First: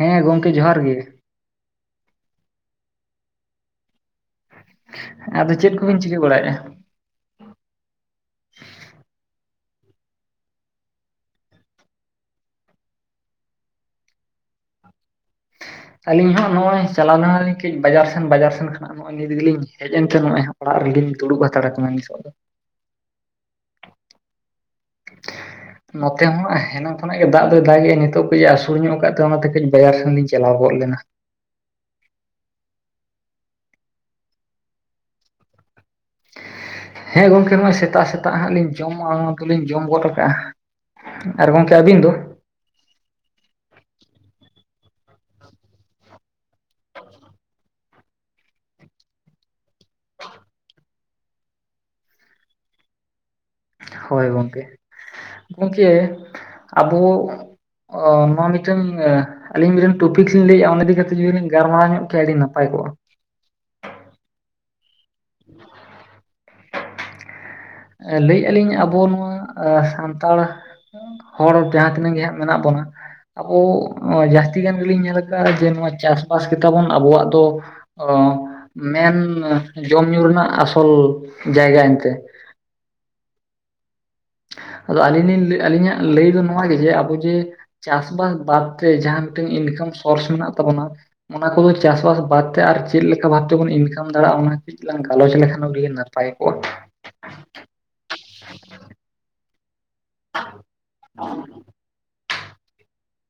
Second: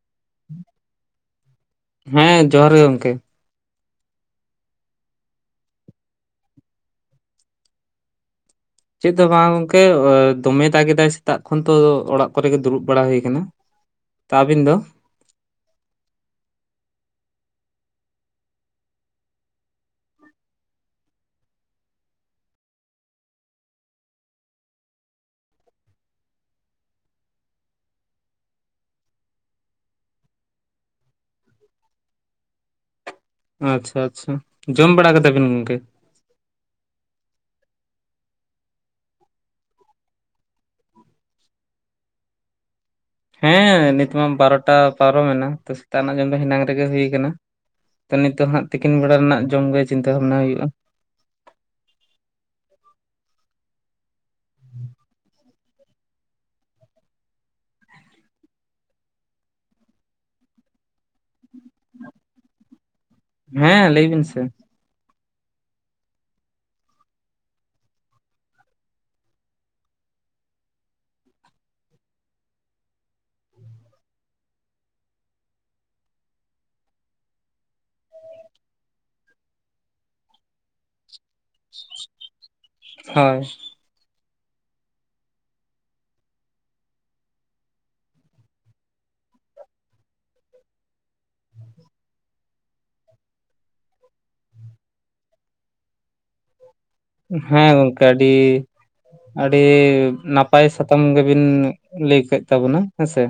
ᱦᱮᱸ ᱜᱚᱢᱠᱮ ᱡᱚᱦᱟᱨ ᱜᱮ ᱾ ᱦᱮᱸ, ᱡᱚᱦᱟᱨ ᱜᱮ ᱜᱚᱝᱠᱮ᱾ ᱟᱫᱚ ᱪᱮᱫ ᱠᱚᱵᱮᱱ ᱪᱤᱠᱟᱹ ᱵᱟᱲᱟᱭ ᱮᱼᱟ? ᱪᱮᱫ ᱫᱚ ᱵᱟᱝ ᱜᱚᱝᱠᱮ [unintelligible] ᱫᱚᱢᱮ ᱫᱟᱜᱽ ᱮᱫᱟᱭ ᱥᱮᱛᱟᱜ ᱠᱷᱚᱱ ᱛᱚ ᱚᱲᱟᱜ ᱠᱚᱨᱮ ᱜᱮ ᱫᱩᱲᱩᱵ ᱵᱟᱲᱟ ᱦᱩᱭ ᱠᱟᱱᱟ᱾ ᱛᱟ ᱟᱹᱵᱤᱱ ᱫᱚ? ᱟᱹᱞᱤᱧ ᱦᱚᱸ ᱱᱚᱼᱚᱭ ᱪᱟᱞᱟᱣ ᱱᱟ ᱞᱤᱧ ᱠᱟᱹᱡ ᱵᱟᱡᱟᱨ ᱥᱮᱱ ᱵᱟᱡᱟᱨ ᱥᱮᱱ ᱠᱷᱚᱱᱟᱜ ᱱᱚᱜᱼᱚᱭ ᱱᱤᱛ ᱜᱮᱞᱤᱧ ᱦᱮᱡ ᱮᱱᱛᱮ ᱱᱚᱜᱼᱚᱭ ᱦᱟᱯᱲᱟᱜ ᱨᱮᱞᱤᱧ ᱫᱩᱲᱩᱵ ᱦᱟᱛᱟᱲ ᱟᱠᱟᱱᱟ ᱱᱤᱥᱚᱜ ᱫᱚ᱾ [inaudible] ᱱᱚᱛᱮ ᱦᱚᱸ ᱮ ᱦᱮᱱᱟᱝ ᱠᱷᱚᱱᱟᱜ ᱜᱮ ᱫᱟᱜᱽ ᱫᱚᱭ ᱫᱟᱜᱮᱼᱮ ᱱᱤᱛᱚᱜ ᱠᱟᱹᱡ ᱮ ᱟᱹᱥᱩᱲ ᱧᱚᱜ ᱠᱟᱜ ᱛᱮ ᱚᱱᱟᱛᱮ ᱠᱟᱹᱡ ᱵᱟᱡᱟᱨ ᱥᱮᱱ ᱞᱤᱧ ᱪᱟᱞᱟᱣ ᱜᱚᱫ ᱞᱮᱱᱟ᱾ ᱟᱪᱪᱷᱟ, ᱟᱪᱪᱷᱟ᱾ ᱡᱚᱢ ᱵᱟᱲᱟ ᱠᱮᱫᱟᱵᱤᱱ ᱜᱚᱝᱠᱮ? ᱦᱮᱸ ᱜᱚᱝᱠᱮ ᱱᱚᱜᱼᱚᱭ ᱥᱮᱛᱟᱜ ᱥᱮᱛᱟᱜ ᱦᱟᱸᱜ ᱞᱤᱧ ᱡᱚᱢᱟ ᱚᱱᱟ ᱫᱚᱤᱧ ᱡᱚᱢ ᱜᱚᱫ ᱠᱟᱜᱼᱟ᱾ ᱟᱨ ᱜᱚᱝᱠᱮ ᱟᱹᱵᱤᱱ ᱫᱚ? ᱦᱮᱸ ᱱᱤᱛ ᱢᱟ ᱵᱟᱨᱚᱴᱟ ᱯᱟᱨᱚᱢᱮᱱᱟ ᱛᱚ ᱥᱮᱛᱟᱜ ᱮᱱᱟᱜ ᱡᱚᱢ ᱫᱚ ᱦᱮᱱᱟᱝ ᱨᱮᱜᱮ ᱦᱩᱭ ᱠᱟᱱᱟ᱾ ᱛᱚ ᱱᱤᱛᱚᱜ ᱦᱟᱸᱜ ᱛᱤᱠᱤᱱ ᱵᱮᱲᱟ ᱨᱮᱱᱟᱜ ᱡᱚᱢ ᱜᱮ ᱪᱤᱱᱛᱟᱹ ᱵᱷᱟᱵᱽᱱᱟ ᱦᱩᱭᱩᱜᱼᱟ᱾ ᱦᱳᱭ ᱜᱚᱢᱠᱮ, ᱜᱚᱝᱠᱮ ᱟᱫᱚ ᱚ ᱱᱚᱣᱟ ᱢᱤᱜᱴᱮᱱ ᱟ ᱟᱞᱤᱧ ᱢᱤᱜᱫᱮᱱ ᱴᱚᱯᱷᱤᱠᱥ ᱞᱤᱧ ᱞᱟᱹᱭᱮᱼᱟ ᱚᱱᱟ ᱤᱫᱤ ᱠᱟᱛᱮ ᱡᱩᱫᱤ ᱞᱤᱧ ᱜᱟᱨᱢᱟᱨᱟᱣ ᱧᱚᱜ ᱠᱮᱭᱟ ᱟᱹᱰᱤ ᱱᱟᱯᱟᱭ ᱠᱚᱜᱼᱟ᱾ ᱦᱮᱸ, ᱞᱟᱹᱭ ᱵᱤᱱ ᱥᱮ᱾ [inaudible] ᱞᱟᱹᱭ ᱮᱼᱟ ᱞᱤᱧ ᱟᱵᱚ ᱱᱚᱣᱟ ᱟ ᱥᱟᱱᱛᱟᱲ ᱦᱚᱲ ᱡᱟᱦᱟᱸ ᱛᱤᱱᱟᱹᱜ ᱜᱮ ᱦᱟᱸᱜ ᱢᱮᱱᱟᱜ ᱵᱚᱱᱟ᱾ ᱟᱵᱚ ᱱᱚᱣᱟ ᱡᱟᱹᱥᱛᱤ ᱜᱟᱱ ᱜᱮᱞᱤᱧ ᱧᱮᱞ ᱟᱠᱟᱜᱼᱟ ᱡᱮ ᱱᱚᱣᱟ ᱪᱟᱥᱼᱵᱟᱥ ᱜᱮᱛᱟᱵᱚᱱ ᱟᱵᱚᱣᱟᱜ ᱫᱚ ᱚ ᱢᱮᱱ ᱢᱮ ᱡᱚᱢ ᱧᱩ ᱨᱮᱱᱟᱜ ᱟᱥᱚᱞ ᱡᱟᱭᱜᱟ ᱮᱱᱛᱮ᱾ ᱦᱳᱭ᱾ ᱟᱫᱚ ᱟᱹᱞᱤᱧ ᱞᱤᱧ ᱞᱟᱹᱭ ᱟᱹᱞᱤᱧᱟᱜ ᱞᱟᱹᱭ ᱫᱚ ᱱᱚᱣᱟ ᱜᱮ ᱡᱮ ᱟᱵᱚ ᱡᱮ ᱪᱟᱥᱼᱵᱟᱥ ᱵᱟᱫᱛᱮ ᱡᱟᱦᱟᱸ ᱢᱤᱜᱴᱟᱝ ᱤᱱᱠᱟᱢ ᱥᱳᱨᱥ ᱢᱮᱱᱟᱜ ᱛᱟᱵᱚᱱᱟ᱾ ᱚᱱᱟ ᱠᱚᱫᱚ ᱪᱟᱥᱼᱵᱟᱥ ᱵᱟᱫᱛᱮ ᱟᱨ ᱪᱮᱜ ᱞᱮᱠᱟ ᱵᱷᱟᱵ ᱛᱮᱵᱚᱱ ᱤᱱᱠᱟᱢ ᱫᱟᱲᱮᱭᱟᱜᱼᱟ ᱚᱱᱟ ᱠᱟᱹᱡ [unintelligible] ᱞᱟᱝ ᱜᱟᱞᱚᱪ ᱞᱮᱠᱷᱟᱱ ᱟᱹᱰᱤ ᱜᱮ ᱱᱟᱯᱟᱭ ᱠᱚᱜᱼᱟ᱾ ᱦᱮᱸ ᱜᱚᱝᱠᱮ ᱟᱹᱰᱤ ᱰᱤ ᱱᱟᱯᱟᱭ ᱥᱟᱛᱟᱢ ᱜᱮᱵᱤᱱ ᱞᱟᱹᱭ ᱠᱮᱜ ᱛᱟᱵᱚᱱᱟ᱾ ᱦᱮᱸ ᱥᱮ,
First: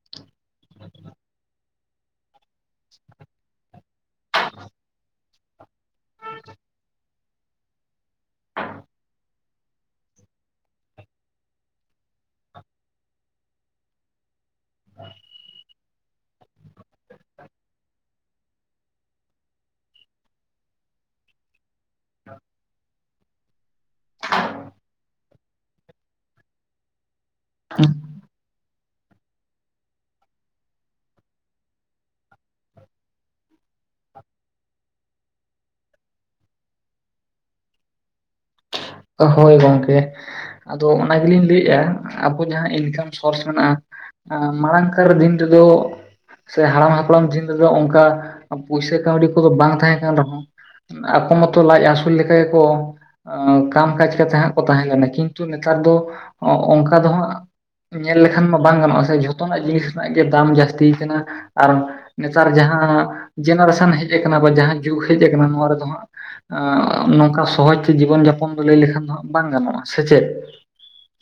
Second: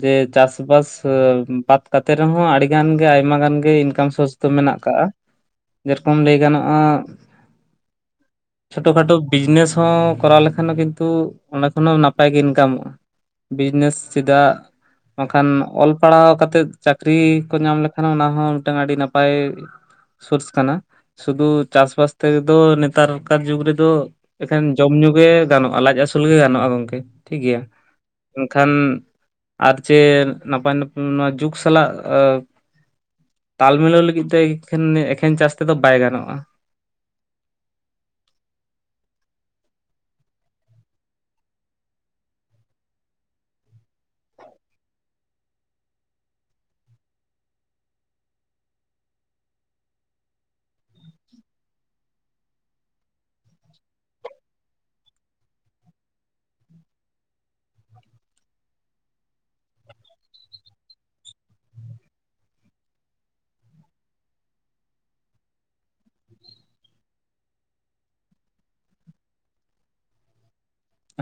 ᱡᱮ ᱪᱟᱥᱼᱵᱟᱥ ᱥᱮ ᱵᱟᱫ ᱠᱟᱛᱮ ᱨᱮᱦᱚᱸ ᱟᱹᱰᱤ ᱜᱟᱱ ᱜᱮ ᱟᱭᱢᱟ ᱜᱟᱱ ᱜᱮ ᱤᱱᱠᱟᱢ ᱥᱳᱨᱥ ᱫᱚ ᱢᱮᱱᱟᱜ ᱠᱟᱜᱼᱟ᱾ ᱡᱮᱨᱠᱚᱢ ᱞᱟᱹᱭ ᱜᱟᱱᱚᱜᱼᱟ ᱪᱷᱳᱴᱳ ᱠᱷᱟᱴᱳ ᱵᱤᱡᱽᱱᱮᱥ ᱦᱚᱸ ᱠᱚᱨᱟᱣ ᱞᱮᱠᱷᱟᱱ ᱫᱚ ᱠᱤᱱᱛᱩ ᱚᱱᱟ ᱠᱷᱚᱱᱟᱜ ᱦᱚᱸ ᱱᱟᱯᱟᱭ ᱜᱮ ᱤᱱᱠᱟᱢᱚᱜᱼᱟ᱾ ᱵᱤᱡᱽᱱᱮᱥ ᱪᱮᱫᱟᱜ ᱵᱟᱝᱠᱷᱟᱱ ᱚᱞ ᱯᱟᱲᱦᱟᱣ ᱠᱟᱛᱮᱫ ᱪᱟᱹᱠᱨᱤ ᱠᱚ ᱧᱟᱢ ᱞᱮᱠᱷᱟᱱ ᱚᱱᱟ ᱦᱚᱸ ᱢᱤᱜᱴᱟᱝ ᱟᱹᱰᱤ ᱱᱟᱯᱟᱭ ᱥᱳᱨᱥ ᱠᱟᱱᱟ᱾ ᱥᱩᱫᱩ ᱪᱟᱥᱼᱵᱟᱥ ᱛᱮᱫᱚ ᱱᱮᱛᱟᱨ ᱠᱟᱨ ᱡᱩᱜᱽ ᱨᱮᱫᱚ ᱮᱠᱷᱮᱱ ᱡᱚᱢ ᱧᱩ ᱜᱮ ᱜᱟᱱᱚᱜᱼᱟ ᱞᱟᱡ ᱟᱥᱩᱞ ᱜᱮ ᱜᱟᱱᱚᱜᱼᱟ ᱜᱚᱢᱠᱮ ᱴᱷᱤᱠ ᱜᱮᱭᱟ᱾ ᱠᱚᱜᱼᱟ ᱮᱱᱠᱷᱟᱱ ᱟᱨ ᱪᱮ ᱱᱟᱯᱟᱭ ᱱᱟᱯᱟᱭ ᱱᱚᱣᱟ ᱡᱩᱜᱽ ᱥᱟᱞᱟᱜ ᱮ ᱛᱟᱞ ᱢᱤᱞᱟᱹᱣ ᱞᱟᱹᱜᱤᱜ ᱛᱮ ᱮᱠᱷᱮᱱ ᱮᱠᱷᱮᱱ ᱪᱟᱥ ᱛᱮᱫᱚ ᱵᱟᱭ ᱜᱟᱱᱚᱜᱼᱟ᱾ ᱦᱳᱭ ᱜᱚᱝᱠᱮ ᱟᱫᱚ ᱚᱱᱟ ᱜᱮᱞᱤᱧ ᱞᱟᱹᱮᱼᱟ ᱟᱵᱚ ᱡᱟᱦᱟᱸ ᱤᱱᱠᱟᱢ ᱥᱳᱨᱥ ᱢᱮᱱᱟᱜᱼᱟ ᱮᱸ ᱢᱟᱲᱟᱝᱠᱟᱨ ᱫᱤᱱ ᱨᱮᱫᱚ ᱥᱮ ᱦᱟᱲᱟᱢ ᱦᱟᱯᱲᱟᱢ ᱫᱤᱱ ᱨᱮᱫᱚ ᱚᱱᱠᱟ ᱯᱩᱭᱥᱟ ᱠᱟᱹᱣᱰᱤ ᱠᱚᱫᱚ ᱵᱟᱝ ᱛᱟᱦᱮᱸ ᱠᱟᱱ ᱨᱮᱦᱚᱸ᱾ ᱟᱠᱚ ᱢᱚᱛᱚ ᱞᱟᱡ ᱟᱹᱥᱩᱞ ᱞᱮᱠᱟ ᱜᱮᱠᱚ ᱟᱸ ᱠᱟᱢ ᱠᱟᱡ ᱠᱟᱛᱮᱜ ᱦᱟᱸᱜ ᱠᱚ ᱛᱟᱦᱮᱸ ᱞᱮᱱᱟ ᱠᱤᱱᱛᱩ ᱱᱮᱛᱟᱨ ᱫᱚ ᱚᱱᱠᱟ ᱫᱚ ᱦᱟᱸᱜ ᱧᱮᱞ ᱞᱮᱠᱷᱟᱱ ᱢᱟ ᱵᱟᱝ ᱜᱟᱱᱚᱜ-ᱟ ᱥᱮ ᱡᱷᱚᱛᱚᱱᱟᱜ ᱡᱤᱱᱤᱥ ᱨᱮᱱᱟᱜ ᱜᱮ ᱫᱟᱢ ᱡᱟᱹᱥᱛᱤ ᱠᱟᱱᱟ᱾ ᱟᱨ ᱱᱮᱛᱟᱨ ᱡᱟᱦᱟᱸ ᱡᱮᱱᱟᱨᱮᱥᱚᱱ ᱦᱮᱡ ᱠᱟᱱᱟ ᱵᱟ ᱡᱟᱦᱟᱸ ᱡᱩᱜᱽ ᱦᱮᱡ ᱠᱟᱱᱟ ᱱᱚᱣᱟ ᱨᱮᱫᱚ ᱦᱟᱸᱜ, ᱱᱚᱝᱠᱟ ᱥᱚᱦᱚᱡ ᱛᱮ ᱡᱤᱵᱚᱱ ᱡᱟᱯᱚᱱ ᱫᱚ ᱞᱟᱹᱭ ᱞᱮᱠᱷᱟᱱ ᱫᱚ ᱦᱟᱸᱜ ᱵᱟᱝ ᱜᱟᱱᱚᱜ-ᱟ ᱥᱮ ᱪᱮᱫ᱾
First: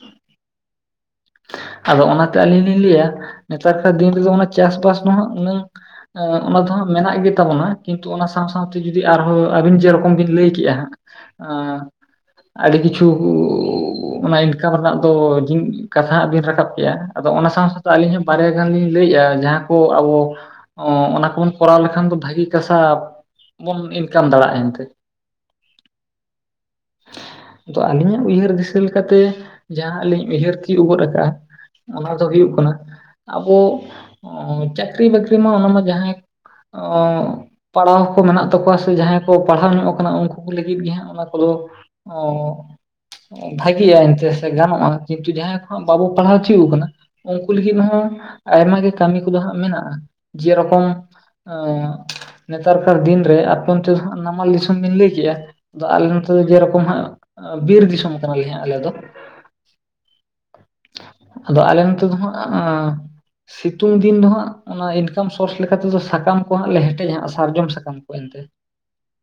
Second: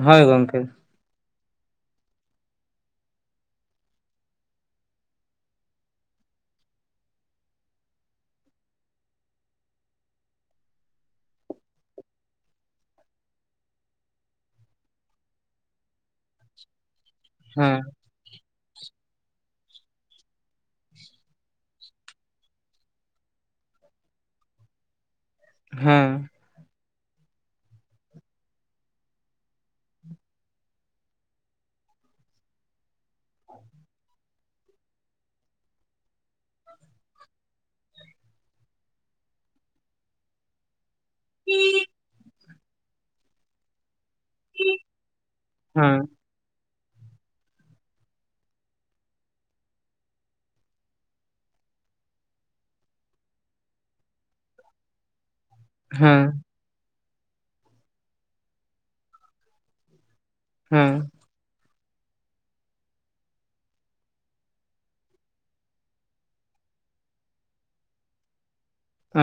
ᱦᱳᱭ ᱜᱚᱢᱠᱮ, ᱟᱫᱚ ᱚᱱᱟᱛᱮ ᱟᱹᱞᱤᱧ ᱞᱤᱧ ᱞᱟᱹᱭᱟ ᱱᱮᱛᱟᱨᱠᱟᱨ ᱫᱤᱱ ᱨᱮᱫᱚ ᱚᱱᱟ ᱪᱟᱥᱵᱟᱥ ᱫᱚ ᱦᱟᱸᱜ ᱩᱱᱟᱹᱝ ᱚᱱᱟ ᱫᱚ ᱦᱟᱸᱜ ᱢᱮᱱᱟᱜ ᱜᱮᱛᱟ ᱵᱚᱱᱟ ᱠᱤᱱᱛᱩ ᱚᱱᱟ ᱥᱟᱶ ᱥᱟᱶᱛᱮ ᱡᱩᱫᱤ ᱟᱨᱦᱚᱸ ᱟᱹᱵᱤᱱ ᱡᱮᱨᱚᱠᱚᱢ ᱵᱤᱱ ᱞᱟᱹᱭ ᱠᱮᱜ-ᱟ ᱦᱟᱸᱜ, ᱮᱸ ᱟᱹᱰᱤ ᱠᱤᱪᱷᱩ ᱚᱱᱟ ᱤᱱᱠᱟᱢ ᱨᱮᱱᱟᱜ ᱫᱚ ᱠᱟᱛᱷᱟ ᱦᱟᱸᱜ ᱵᱤᱱ ᱨᱟᱠᱟᱵ ᱠᱮᱜ-ᱟ ᱟᱫᱚ ᱚᱱᱟ ᱥᱟᱶ ᱦᱮᱸ ᱥᱟᱶᱛᱮ ᱟᱹᱞᱤᱧ ᱦᱚᱸ ᱵᱟᱨᱭᱟ ᱜᱟᱱ ᱞᱤᱧ ᱞᱟᱹᱭᱮᱫ-ᱟ ᱡᱟᱦᱟᱸ ᱠᱚ ᱟᱵᱚ ᱚ ᱚᱱᱟ ᱠᱚᱵᱚᱱ ᱠᱚᱨᱟᱣ ᱞᱮᱠᱷᱟᱱ ᱫᱚ ᱵᱷᱟᱹᱜᱤ [inaudible] ᱵᱚᱱ ᱤᱱᱠᱟᱢ ᱫᱟᱲᱮᱭᱟᱜ-ᱟ ᱮᱱᱛᱮ ᱦᱮᱸ, ᱟᱫᱚ ᱟᱹᱞᱤᱧᱟᱜ ᱩᱭᱦᱟᱹᱨ ᱫᱤᱥᱟᱹ ᱞᱮᱠᱟᱛᱮ ᱡᱟᱦᱟᱸ ᱟᱹᱞᱤᱧ ᱩᱭᱦᱟᱹᱨ ᱛᱤᱭᱩᱜ ᱜᱚᱫ ᱟᱠᱟᱫ-ᱟ ᱚᱱᱟ ᱫᱚ ᱦᱩᱭᱩᱜ ᱠᱟᱱᱟ ᱟᱵᱚ ᱚ ᱪᱟᱹᱠᱨᱤ ᱵᱟᱹᱠᱨᱤ ᱢᱟ ᱚᱱᱟ ᱢᱟ ᱡᱟᱦᱟᱸᱭ ᱯᱟᱲᱦᱟᱣ ᱠᱚ ᱢᱮᱱᱟᱜ ᱛᱟᱠᱚᱣᱟ ᱥᱮ ᱡᱟᱦᱟᱸᱭ ᱠᱚ ᱯᱟᱲᱦᱟᱣ ᱧᱚᱜ ᱟᱠᱟᱱᱟ ᱩᱱᱠᱩ ᱠᱚ ᱞᱟᱹᱜᱤᱫ ᱜᱮ ᱦᱟᱸᱜ ᱚᱱᱟ ᱠᱚᱫᱚ ᱵᱷᱟᱜᱮᱭᱟ ᱮᱱᱛᱮ ᱥᱮ ᱜᱟᱱᱚᱜ-ᱟ ᱠᱤᱱᱛᱩ ᱡᱟᱦᱟᱸᱭ ᱠᱚ ᱵᱟᱵᱚ ᱦᱮᱸ ᱯᱟᱲᱦᱟᱣ ᱦᱚᱪᱚ ᱠᱟᱱᱟ ᱩᱱᱠᱩ ᱞᱟᱹᱜᱤᱫ ᱦᱚᱸ ᱟᱭᱢᱟ ᱜᱮ ᱠᱟᱹᱢᱤ ᱠᱚᱫᱚ ᱦᱟᱸᱜ ᱢᱮᱱᱟᱜ-ᱟ᱾ ᱡᱮ ᱨᱚᱠᱚᱢ ᱱᱮᱛᱟᱨ ᱠᱟᱨ ᱫᱤᱱᱨᱮ ᱟᱯᱮ ᱚᱱᱛᱮ ᱫᱚ ᱱᱷᱟᱜ ᱱᱟᱢᱟᱞ ᱫᱤᱥᱚᱢ ᱵᱤᱱ ᱞᱟᱹᱭ ᱠᱮᱫᱮᱜ-ᱟ᱾ ᱟᱫᱚ ᱟᱞᱮ ᱱᱚᱛᱮ ᱫᱚ ᱦᱮᱸ ᱡᱮᱨᱚᱠᱚᱢ ᱦᱟᱸᱜ ᱵᱤᱨ ᱫᱤᱥᱚᱢ ᱠᱟᱱᱟᱞᱮ ᱦᱟᱸᱜ ᱟᱞᱮ ᱫᱚ᱾ ᱦᱮᱸ, ᱟᱫᱚ ᱟᱞᱮ ᱱᱚᱛᱮ ᱫᱚ ᱦᱟᱸᱜ- ᱥᱤᱛᱩᱝ ᱫᱤᱱ ᱫᱚ ᱦᱟᱸᱜ ᱚᱱᱟ ᱤᱱᱠᱟᱢ ᱥᱳᱨᱥ ᱞᱮᱠᱟ ᱛᱮᱫᱚ ᱥᱟᱠᱟᱢ ᱠᱚ ᱦᱟᱸᱜ ᱞᱮ ᱦᱮᱴᱮᱡᱟ ᱦᱟᱸᱜ ᱥᱟᱨᱡᱚᱢ ᱥᱟᱠᱟᱢ ᱠᱚ ᱮᱱᱛᱮ, [unintelligible]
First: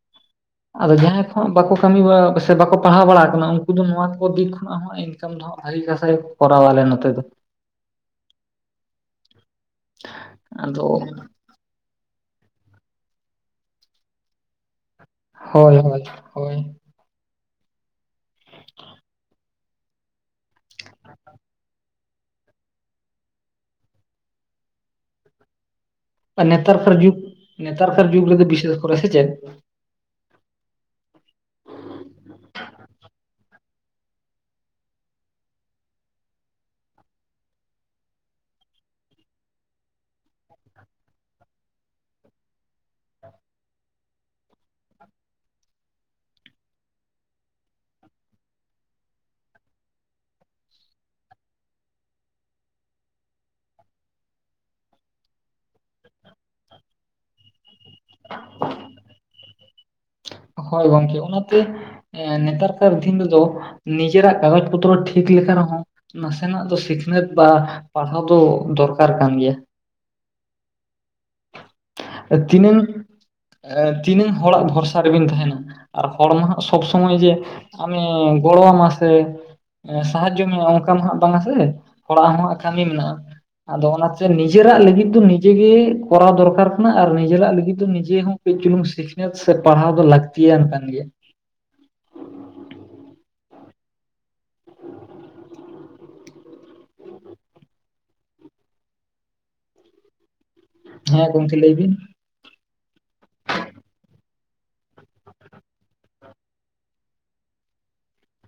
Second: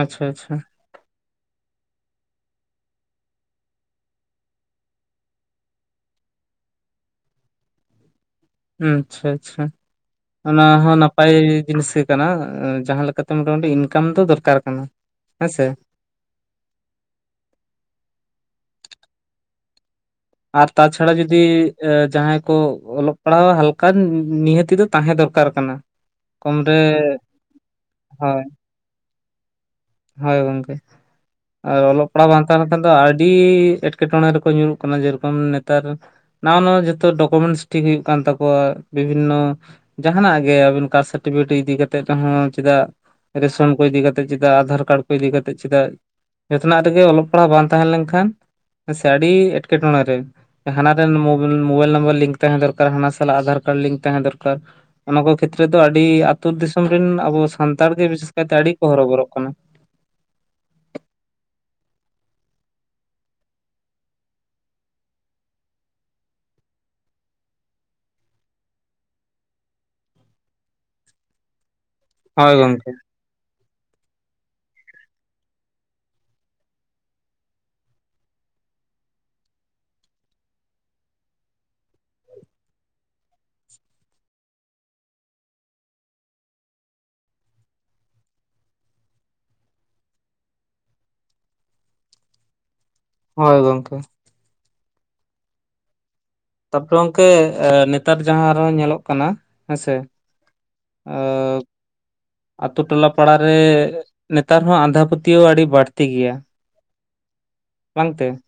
ᱟᱪᱪᱷᱟ ᱟᱪᱪᱷᱟ ᱾ ᱟᱫᱚ ᱡᱟᱦᱟᱸᱭ ᱠᱚ ᱦᱟᱸᱜ ᱵᱟᱠᱚ ᱠᱟᱹᱢᱤ ᱵᱟ ᱥᱮ ᱵᱟᱠᱚ ᱯᱟᱲᱦᱟᱣ ᱵᱟᱲᱟ ᱟᱠᱟᱱᱟ ᱩᱱᱠᱩ ᱫᱚ ᱱᱚᱣᱟ ᱠᱚ ᱫᱤᱠ ᱠᱷᱚᱱᱟᱜ ᱦᱚᱸ ᱤᱱᱠᱟᱢ ᱫᱚ ᱦᱟᱸᱜ ᱟᱹᱰᱤ ᱠᱟᱥᱟᱭ ᱠᱚ ᱠᱚᱨᱟᱣ ᱟᱞᱮ ᱱᱚᱛᱮ ᱫᱚ᱾ ᱟᱪᱪᱷᱟ ᱟᱪᱪᱷᱟ ᱚᱱᱟ ᱟᱫᱚ ᱦᱚᱸ ᱱᱟᱯᱟᱭ ᱡᱤᱱᱤᱥ ᱜᱮ᱾ ᱠᱟᱱᱟ ᱡᱟᱦᱟᱸ ᱞᱮᱠᱟᱛᱮ ᱢᱚᱴᱟᱢᱩᱴᱤ ᱤᱱᱠᱟᱢ ᱫᱚ ᱫᱚᱨᱠᱟᱨ ᱠᱟᱱᱟ ᱾ ᱦᱳᱭ ᱦᱳᱭ ᱦᱳᱭ ᱾ ᱟᱨ ᱛᱟᱪᱷᱟᱲᱟ ᱡᱩᱫᱤ ᱡᱟᱦᱟᱸᱭ ᱠᱚ ᱚᱞᱚᱜ ᱯᱟᱲᱦᱟᱣ ᱦᱟᱞᱠᱟ ᱱᱤᱦᱟᱹᱛᱤ ᱫᱚ ᱛᱟᱦᱮᱸ ᱫᱚᱨᱠᱟᱨ ᱠᱟᱱᱟ ᱾ ᱟᱨ ᱱᱮᱛᱟᱨ ᱠᱟᱨ ᱡᱩᱜᱽ ᱱᱮᱛᱟᱨ ᱠᱟᱨ ᱡᱩᱜᱽ ᱦᱳᱭ ᱨᱮᱫᱚ ᱵᱤᱥᱮᱥ ᱠᱚᱨᱮ ᱥᱮ ᱪᱮᱫ ᱾ ᱦᱳᱭ ᱜᱚᱝᱠᱮ? ᱟᱨ ᱚᱞᱚᱜ ᱯᱟᱲᱦᱟᱜ ᱵᱟᱝ ᱛᱟᱦᱮᱸᱱ ᱠᱷᱟᱱ ᱫᱚ ᱟᱹᱰᱤ ᱮᱸᱴᱠᱮᱴᱚᱬᱮ ᱨᱮᱠᱚ ᱧᱩᱨᱩᱜ ᱠᱟᱱᱟ ᱡᱮᱨᱚᱠᱚᱢ ᱱᱮᱛᱟᱨ ᱱᱟᱣᱟ ᱱᱟᱣᱟ ᱡᱚᱛᱚ ᱰᱚᱠᱚᱢᱮᱱᱴᱥ ᱴᱷᱤᱠ ᱦᱳᱭᱳᱜ ᱠᱟᱱ ᱛᱟᱠᱚᱣᱟ ᱵᱤᱵᱷᱤᱱᱱᱚ ᱡᱟᱦᱟᱱᱟᱜ ᱜᱮ ᱟᱹᱵᱤᱱ ᱠᱟᱥᱴ ᱥᱟᱨᱴᱤᱯᱷᱤᱠᱮᱴ ᱤᱫᱤ ᱠᱟᱛᱮᱫ ᱨᱮᱦᱚᱸ ᱪᱮᱫᱟᱜ ᱨᱮᱥᱚᱱ ᱠᱚ ᱤᱫᱤ ᱠᱟᱛᱮᱫ ᱪᱮᱫᱟᱜ ᱟᱫᱷᱟᱨ ᱠᱟᱨᱰ ᱠᱚ ᱤᱫᱤ ᱠᱟ ᱠᱟᱛᱮᱫ ᱪᱮᱫᱟᱜ ᱡᱚᱛᱚᱱᱟᱜ ᱨᱮᱜᱮ ᱚᱞᱚᱜ ᱯᱟᱲᱦᱟᱜ ᱵᱟᱝ ᱛᱟᱦᱮᱸ ᱞᱮᱱᱠᱷᱟᱱ ᱥᱮ ᱟᱹᱰᱤ ᱮᱸᱴᱠᱮᱴᱚᱬᱮ ᱨᱮ ᱦᱟᱱᱟ ᱨᱮᱱ ᱢᱳᱵᱟᱭᱤᱞ ᱱᱟᱢᱵᱟᱨ ᱞᱤᱝᱠ ᱛᱟᱦᱮᱸ ᱫᱚᱨᱠᱟᱨ ᱾ᱦᱟᱱᱟ ᱥᱟᱞᱟᱜ ᱟᱫᱷᱟᱨ ᱠᱟᱨᱰ ᱞᱤᱝᱠ ᱛᱟᱦᱮᱸ ᱫᱚᱨᱠᱟᱨ᱾ ᱚᱱᱟ ᱠᱚ ᱠᱷᱮᱛᱨᱮ ᱫᱚ ᱟᱹᱰᱤ ᱟᱹᱛᱩ ᱫᱤᱥᱚᱢ ᱨᱮᱱ ᱟᱵᱚ ᱥᱟᱱᱛᱟᱲ ᱜᱮ ᱵᱤᱥᱮᱥ ᱠᱟᱭᱛᱮ ᱟᱹᱰᱤ ᱠᱚ ᱦᱚᱨᱚᱵᱚᱨᱚᱜ ᱠᱟᱱᱟ ᱾ ᱦᱳᱭ ᱜᱚᱝᱠᱮ, ᱚᱱᱟᱛᱮ ᱮ ᱱᱮᱛᱟᱨ ᱠᱟᱨ ᱫᱤᱱ ᱨᱮᱫᱚ ᱱᱤᱡᱮᱨᱟᱜ ᱠᱟᱜᱚᱡ ᱯᱚᱛᱨᱚ ᱴᱷᱤᱠ ᱞᱮᱠᱟ ᱨᱮᱦᱚᱸ ᱱᱟᱥᱮᱱᱟᱜ ᱫᱚ ᱥᱤᱠᱷᱱᱟᱹᱛ ᱵᱟ ᱯᱟᱲᱦᱟᱣ ᱫᱚ ᱫᱚᱨᱠᱟᱨ ᱠᱟᱱ ᱜᱮᱭᱟ ᱾ ᱦᱳᱭ ᱛᱤᱱᱟᱹᱝ ᱜᱚᱝᱠᱮ ᱮᱸ ᱛᱤᱱᱟᱹᱝ ᱦᱚᱲᱟᱜ ᱵᱷᱚᱨᱥᱟ ᱵᱤᱱ ᱛᱟᱸᱦᱮᱱᱟ, ᱟᱨ ᱦᱚᱲ ᱦᱟᱸᱜ ᱥᱚᱵᱽ ᱥᱚᱢᱚᱭ ᱡᱮ ᱟᱢᱮ ᱜᱚᱲᱚᱣᱟᱢᱟ ᱥᱮ ᱮᱸ, ᱥᱟᱦᱟᱡᱡᱚ ᱢᱮᱭᱟ ᱚᱝᱠᱟ ᱫᱚ ᱦᱟᱸᱜ ᱵᱟᱝᱟ ᱥᱮ, ᱚᱲᱟᱜ ᱦᱚᱸ ᱦᱟᱸᱜ ᱟᱠᱷᱟ ᱜᱮ ᱢᱮᱱᱟᱜ-ᱟ᱾ ᱟᱫᱚ ᱚᱱᱟᱛᱮ ᱱᱤᱡᱮᱨᱟᱜ ᱞᱟᱹᱜᱤᱫ ᱫᱚ ᱱᱤᱡᱮ ᱜᱮ ᱠᱚᱨᱟᱣ ᱫᱚᱨᱠᱟᱨ ᱠᱟᱱᱟ ᱟᱨ ᱱᱤᱡᱮᱨᱟᱜ ᱞᱟᱹᱜᱤᱫ ᱫᱚ ᱱᱤᱡᱮ ᱦᱚᱸ ᱠᱟᱺᱡ ᱪᱩᱞᱩᱝ ᱥᱤᱠᱷᱱᱟᱹᱛ ᱥᱮ ᱯᱟᱲᱦᱟᱣ ᱫᱚ ᱞᱟᱹᱠᱛᱤᱭᱟᱱ ᱠᱟᱱ ᱜᱮᱭᱟ᱾ ᱦᱳᱭ ‌‌ᱜᱚᱝᱠᱮ᱾ ᱛᱟᱯᱚᱨ ᱜᱚᱝᱠᱮ ᱱᱮᱛᱟᱨ ᱡᱟᱦᱟᱸ ᱟᱨᱚ ᱧᱮᱞᱚᱜ ᱠᱟᱱᱟ ᱦᱮᱸᱥᱮ ᱦᱮᱸ ᱜᱚᱝᱠᱮ ᱞᱟᱹᱭ ᱵᱤᱱ᱾ ᱟᱛᱩ ᱴᱚᱞᱟ ᱯᱟᱲᱟ ᱨᱮ ᱱᱮᱛᱟᱨ ᱦᱚᱸ ᱟᱸᱫᱷᱟ ᱯᱟᱹᱛᱭᱟᱹᱣ ᱟᱹᱰᱤ ᱵᱟᱹᱲᱛᱤ ᱜᱮᱭᱟ᱾ ᱵᱟᱝᱛᱮ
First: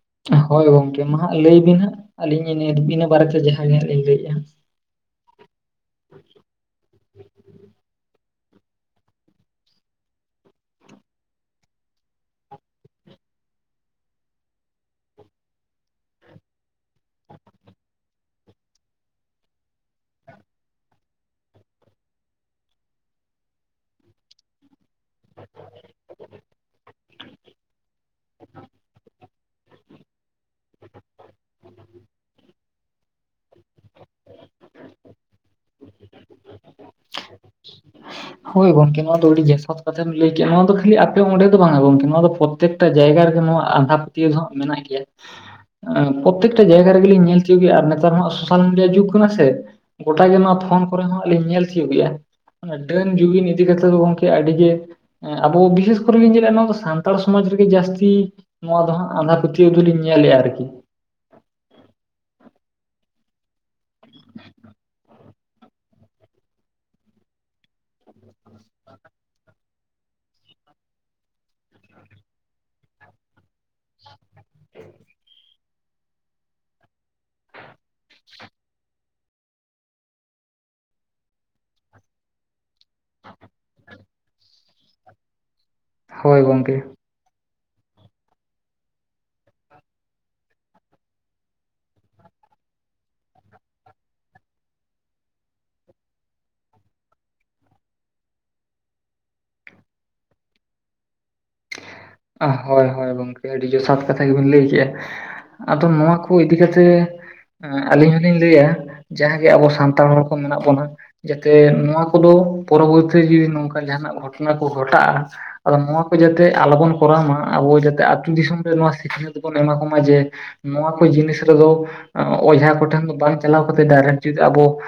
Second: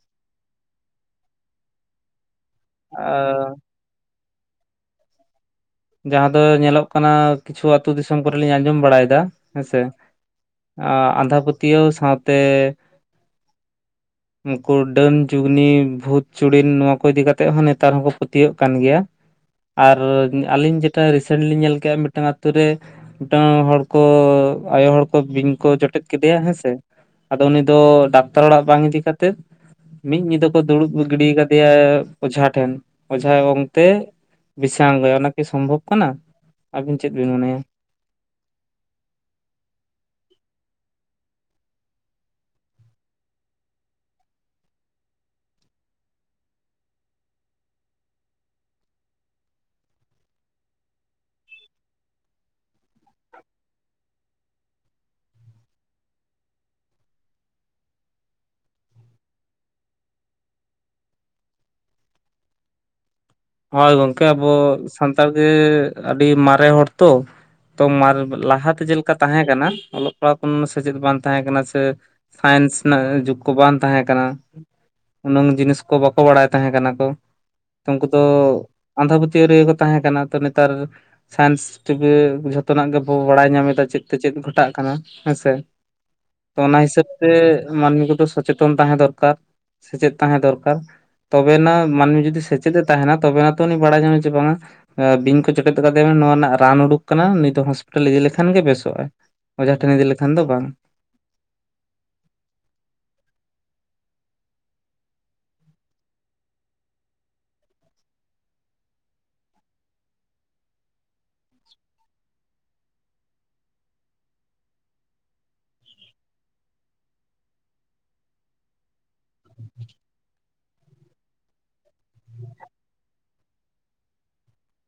ᱦᱳᱭ ᱜᱚᱝᱠᱮ ᱢᱟ ᱦᱟᱸᱜ ᱞᱟᱹᱭ ᱵᱤᱱ ᱦᱟᱸᱜ ᱟᱹᱞᱤᱧ ᱤᱱᱟᱹ ᱵᱟᱨᱮᱛᱮ ᱡᱟᱦᱟᱸ ᱜᱮ ᱦᱟᱸᱜ ᱞᱤᱧ ᱞᱟᱹᱭᱮᱫ-ᱟ᱾ ᱡᱟᱦᱟᱸ ᱫᱚ ᱧᱮᱞᱚᱜ ᱠᱟᱱᱟ ᱠᱤᱪᱷᱩ ᱟᱹᱛᱩ ᱫᱤᱥᱚᱢ ᱠᱚᱨᱮ ᱞᱤᱧ ᱟᱸᱡᱚᱢ ᱵᱟᱲᱟᱭᱮᱫᱟ, ᱦᱮᱸ ᱥᱮ? ᱟᱸᱻ ᱟᱸᱫᱷᱟ ᱯᱟᱹᱛᱭᱟᱹᱣ ᱥᱟᱸᱣᱛᱮ [inaudible] ᱱᱩᱠᱩ ᱰᱟᱹᱱ ᱡᱩᱜᱽᱱᱤ ᱵᱷᱩᱛ-ᱪᱩᱲᱤᱱ ᱱᱚᱣᱟ ᱠᱚ ᱤᱫᱤ ᱠᱟᱛᱮ ᱦᱚᱸ ᱱᱮᱛᱟᱨ ᱦᱚᱸᱠᱚ ᱯᱟᱹᱛᱭᱟᱹᱜ ᱠᱟᱱ ᱜᱮᱭᱟ᱾ ᱟᱨ ᱟᱹᱞᱤᱧ ᱡᱮᱴᱟ ᱨᱤᱥᱮᱱᱴ ᱞᱤᱧ ᱧᱮᱞ ᱠᱮᱫ ᱢᱤᱫᱴᱟᱝ ᱟᱛᱳ ᱨᱮ ᱢᱤᱫᱴᱟᱝ ᱦᱚᱲ ᱠᱚ ᱟᱭᱳ ᱦᱚᱲ ᱵᱤᱧ ᱠᱚ ᱡᱚᱴᱮᱫ ᱠᱮᱫᱮᱭᱟ ᱦᱮᱸ ᱥᱮ, ᱟᱫᱚ ᱩᱱᱤ ᱫᱚ ᱰᱟᱠᱛᱟᱨ ᱚᱲᱟᱜ ᱵᱟᱝ ᱤᱫᱤ ᱠᱟᱛᱮᱫ ᱢᱤᱫ ᱧᱤᱫᱟᱹ ᱠᱚ ᱫᱩᱲᱩᱵ ᱜᱤᱰᱤ ᱠᱟᱫᱮᱭᱟ ᱚᱡᱷᱟ ᱴᱷᱮᱱ᱾ᱚᱡᱷᱟᱭ ᱚᱝᱛᱮ ᱵᱤᱥ ᱮ ‌ᱟᱬᱜᱚᱭᱟ ᱚᱱᱟ ᱠᱤ ᱥᱚᱢᱵᱷᱚᱵ ᱠᱟᱱᱟ, ᱟᱹᱵᱤᱱ ᱪᱮᱫ ᱵᱤᱱ ᱢᱚᱱᱮᱭᱟ? ᱦᱳᱭ ᱜᱚᱝᱠᱮ ᱱᱚᱣᱟ ᱫᱚ ᱟᱹᱰᱤ ᱡᱚᱛᱷᱟᱛ ᱠᱟᱛᱷᱟᱢ ᱞᱟᱹᱭ ᱠᱮᱜ-ᱟ, ᱱᱚᱣᱟ ᱫᱚ ᱠᱷᱟᱹᱞᱤ ᱟᱯᱮ ᱚᱸᱰᱮ ᱫᱚ ᱵᱟᱝᱟ ᱜᱚᱝᱠᱮ ᱱᱚᱣᱟ ᱫᱚ ᱯᱚᱨ ᱯᱨᱚᱛᱮᱠᱴᱟ ᱡᱟᱭᱜᱟ ᱨᱮᱜᱮ ᱱᱚᱣᱟ ᱟᱸᱫᱷᱟ ᱯᱟᱹᱛᱭᱟᱹᱣ ᱫᱚ ᱦᱟᱸᱜ ᱢᱮᱱᱟᱜ ᱜᱮᱭᱟ᱾ ᱦᱮᱸ, ᱯᱨᱚᱛᱮᱠᱴᱟ ᱡᱟᱭᱜᱟ ᱨᱮᱜᱮᱞᱤᱧ ᱧᱮᱞ ᱠᱮᱜ-ᱟ, ᱡᱮ ᱟᱨ ᱱᱮᱛᱟᱨ ᱢᱟ ᱥᱳᱥᱟᱞ ᱢᱤᱰᱤᱭᱟ ᱡᱩᱜᱽ ᱠᱟᱱᱟ, ᱥᱮ ᱜᱚᱴᱟᱜ ᱜᱮ ᱱᱚᱣᱟ ᱯᱷᱳᱱ ᱠᱚᱨᱮ ᱦᱟᱸᱜ ᱟᱹᱞᱤᱧ ᱧᱮᱞ ᱪᱤᱭᱳᱜ ᱜᱮᱭᱟ᱾ ᱚᱱᱟ ᱰᱟᱹᱱ ᱡᱩᱜᱤᱱ ᱤᱫᱤ ᱠᱟᱛᱮᱫ ᱫᱚ ᱜᱚᱝᱠᱮ ᱟᱹᱰᱤ ᱜᱮ ᱮᱸᱻ, ᱟᱵᱚ ᱵᱤᱥᱮᱥ ᱠᱚᱨᱮ ᱞᱤᱧ ᱧᱮᱞᱮᱜ-ᱟ ᱱᱚᱣᱟ ᱫᱚ ᱥᱟᱱᱛᱟᱲ ᱥᱚᱢᱟᱡᱽ ᱨᱮᱜᱮ ᱡᱟᱹᱥᱛᱤ ᱱᱚᱣᱟ ᱫᱚ ᱦᱟᱸᱜ ᱟᱸᱫᱷᱟ ᱯᱟᱹᱛᱭᱟᱹᱣ ᱫᱚᱞᱤᱧ ᱧᱮᱞᱮᱜ-ᱟ ᱟᱨᱠᱤ᱾ ᱦᱳᱭ ᱜᱚᱝᱠᱮ ᱟᱵᱚ ᱥᱟᱱᱛᱟᱲ ᱜᱮ ᱟᱹᱰᱤ ᱢᱟᱨᱮ ᱦᱚᱲ ᱛᱚ᱾ ᱛᱚ ᱢᱟᱞ ᱞᱟᱦᱟᱛᱮ ᱪᱮᱫᱞᱮᱠᱟ ᱛᱟᱦᱮᱸ ᱠᱟᱱᱟ, ᱚᱞᱚᱜ ᱯᱟᱲᱦᱟᱣ ᱠᱷᱚᱱ ᱥᱮᱪᱮᱫ ᱵᱟᱝ ᱛᱟᱦᱮᱸ ᱠᱟᱱᱟ ᱥᱮ ᱥᱟᱭᱮᱱᱥ ᱨᱮᱱᱟᱜ ᱡᱩᱜᱽ ᱠᱚ ᱵᱟᱝ ᱛᱟᱦᱮᱸ ᱠᱟᱱᱟ᱾ ᱩᱱᱟᱹᱝ ᱡᱤᱱᱤᱥ ᱠᱚ ᱵᱟᱠᱚ ᱵᱟᱲᱟᱭ ᱛᱟᱦᱮᱸ ᱠᱟᱱᱟ ᱠᱚ, ᱩᱝᱠᱩ ᱫᱚ ᱟᱸᱫᱷᱟ ᱯᱟᱹᱛᱭᱟᱹᱣ ᱨᱮᱜᱮ ᱠᱚ ᱛᱟᱦᱮᱸ ᱠᱟᱱᱟ ᱛᱚ ᱱᱮᱛᱟᱨ ᱥᱟᱭᱮᱱᱥ ᱴᱤᱵᱷᱤ ᱡᱷᱚᱛᱚᱱᱟᱜ ᱜᱮᱵᱚ ᱵᱟᱲᱟᱭ ᱧᱟᱢ ᱮᱫᱟ ᱪᱮᱫ ᱛᱮ ᱪᱮᱫ ᱜᱷᱚᱴᱟᱜ ᱠᱟᱱᱟ ᱦᱮᱸ ᱥᱮ᱾ ᱦᱳᱭ ᱛᱚ ᱜᱚᱝᱠᱮ ᱚᱱᱟ ᱦᱤᱥᱟᱹᱵᱽ ᱛᱮ ᱢᱟᱹᱱᱢᱤ ᱠᱚᱫᱚ ᱥᱚᱪᱮᱛᱚᱱ ᱛᱟᱦᱮᱸ ᱫᱚᱨᱠᱟᱨ᱾ ᱥᱮᱪᱮᱫ ᱛᱟᱦᱮᱸ ᱫᱚᱨᱠᱟᱨ, ᱛᱚᱵᱮᱱᱟᱜ ᱢᱟᱹᱱᱢᱤ ᱡᱩᱫᱤ ᱥᱮᱪᱮᱫ ᱮ ᱛᱟᱸᱦᱮᱱᱟ, ᱛᱚᱵᱮᱱᱟ ᱛᱚ ᱩᱱᱤ ᱵᱟᱲᱟᱭ ᱧᱟᱢᱟ ᱡᱮ ᱵᱟᱝᱟ ᱵᱤᱧ ᱠᱚ ᱡᱚᱴᱮᱫ ᱠᱟᱫᱮᱭᱟ ᱱᱚᱣᱟ ᱨᱮᱱᱟᱜ ᱨᱟᱱ ᱩᱰᱩᱠ ᱠᱟᱱᱟ, ᱱᱩᱭ ᱫᱚ ᱦᱚᱸᱥᱯᱤᱴᱟᱞ ᱤᱫᱤ ᱞᱮᱠᱷᱟᱱ ᱜᱮ ᱵᱮᱥᱚᱜ-ᱟ᱾ ᱚᱡᱷᱟ ᱴᱷᱮᱱ ᱤᱫᱤ ᱞᱮᱠᱷᱟᱱ ᱫᱚ ᱵᱟᱝ᱾ ᱦᱳᱭ ᱦᱳᱭ ᱜᱚᱝᱠᱮ, ᱟᱹᱰᱤ ᱡᱚᱥᱷᱟᱛ ᱠᱟᱛᱷᱟ ᱜᱮᱵᱤᱱ ᱞᱟᱹᱭ ᱠᱮᱜ-ᱟ᱾ ᱟᱫᱚ ᱱᱚᱣᱟ ᱠᱚ ᱤᱫᱤ ᱠᱟᱛᱮᱜ ᱟᱹᱞᱤᱧ ᱦᱚᱞᱤᱧ ᱞᱟᱹᱭᱟ᱾ ᱡᱟᱦᱟᱸᱜᱮ ᱟᱵᱚ ᱥᱟᱱᱛᱟᱲ ᱦᱚᱲ ᱠᱚ ᱢᱮᱱᱟᱜ ᱵᱚᱱᱟ᱾ ᱡᱟᱛᱮ ᱱᱚᱣᱟ ᱠᱚᱫᱚ ᱯᱚᱨᱚᱵᱚᱨᱛᱤ ᱡᱩᱫᱤ ᱱᱚᱝᱠᱟ ᱡᱟᱦᱟᱱᱟᱜ ᱜᱷᱚᱴᱚᱱᱟ ᱠᱚ ᱜᱷᱚᱴᱟᱜ-ᱟ ᱟᱫᱚ ᱱᱚᱣᱟ ᱠᱚ ᱡᱟᱛᱮ ᱟᱞᱚᱵᱚᱱ ᱠᱚᱨᱟᱣ ᱢᱟ, ᱟᱵᱚ ᱡᱟᱛᱮ ᱟᱹᱛᱩ ᱫᱤᱥᱚᱢ ᱨᱮ ᱱᱚᱣᱟ ᱥᱤᱠᱷᱱᱟᱹᱛ ᱵᱚᱱ ᱮᱢᱟ ᱠᱚ ᱢᱟ ᱡᱮ, ᱱᱚᱣᱟ ᱠᱚ ᱡᱤᱱᱤᱥ ᱨᱮᱫᱚ ᱚᱡᱷᱟ ᱠᱚᱴᱷᱮᱱ ᱫᱚ ᱵᱟᱝ ᱪᱟᱞᱟᱣ ᱠᱟᱛᱮᱫ ᱰᱟᱭᱨᱮᱠᱴ ᱡᱩᱫᱤ ᱟᱵᱚ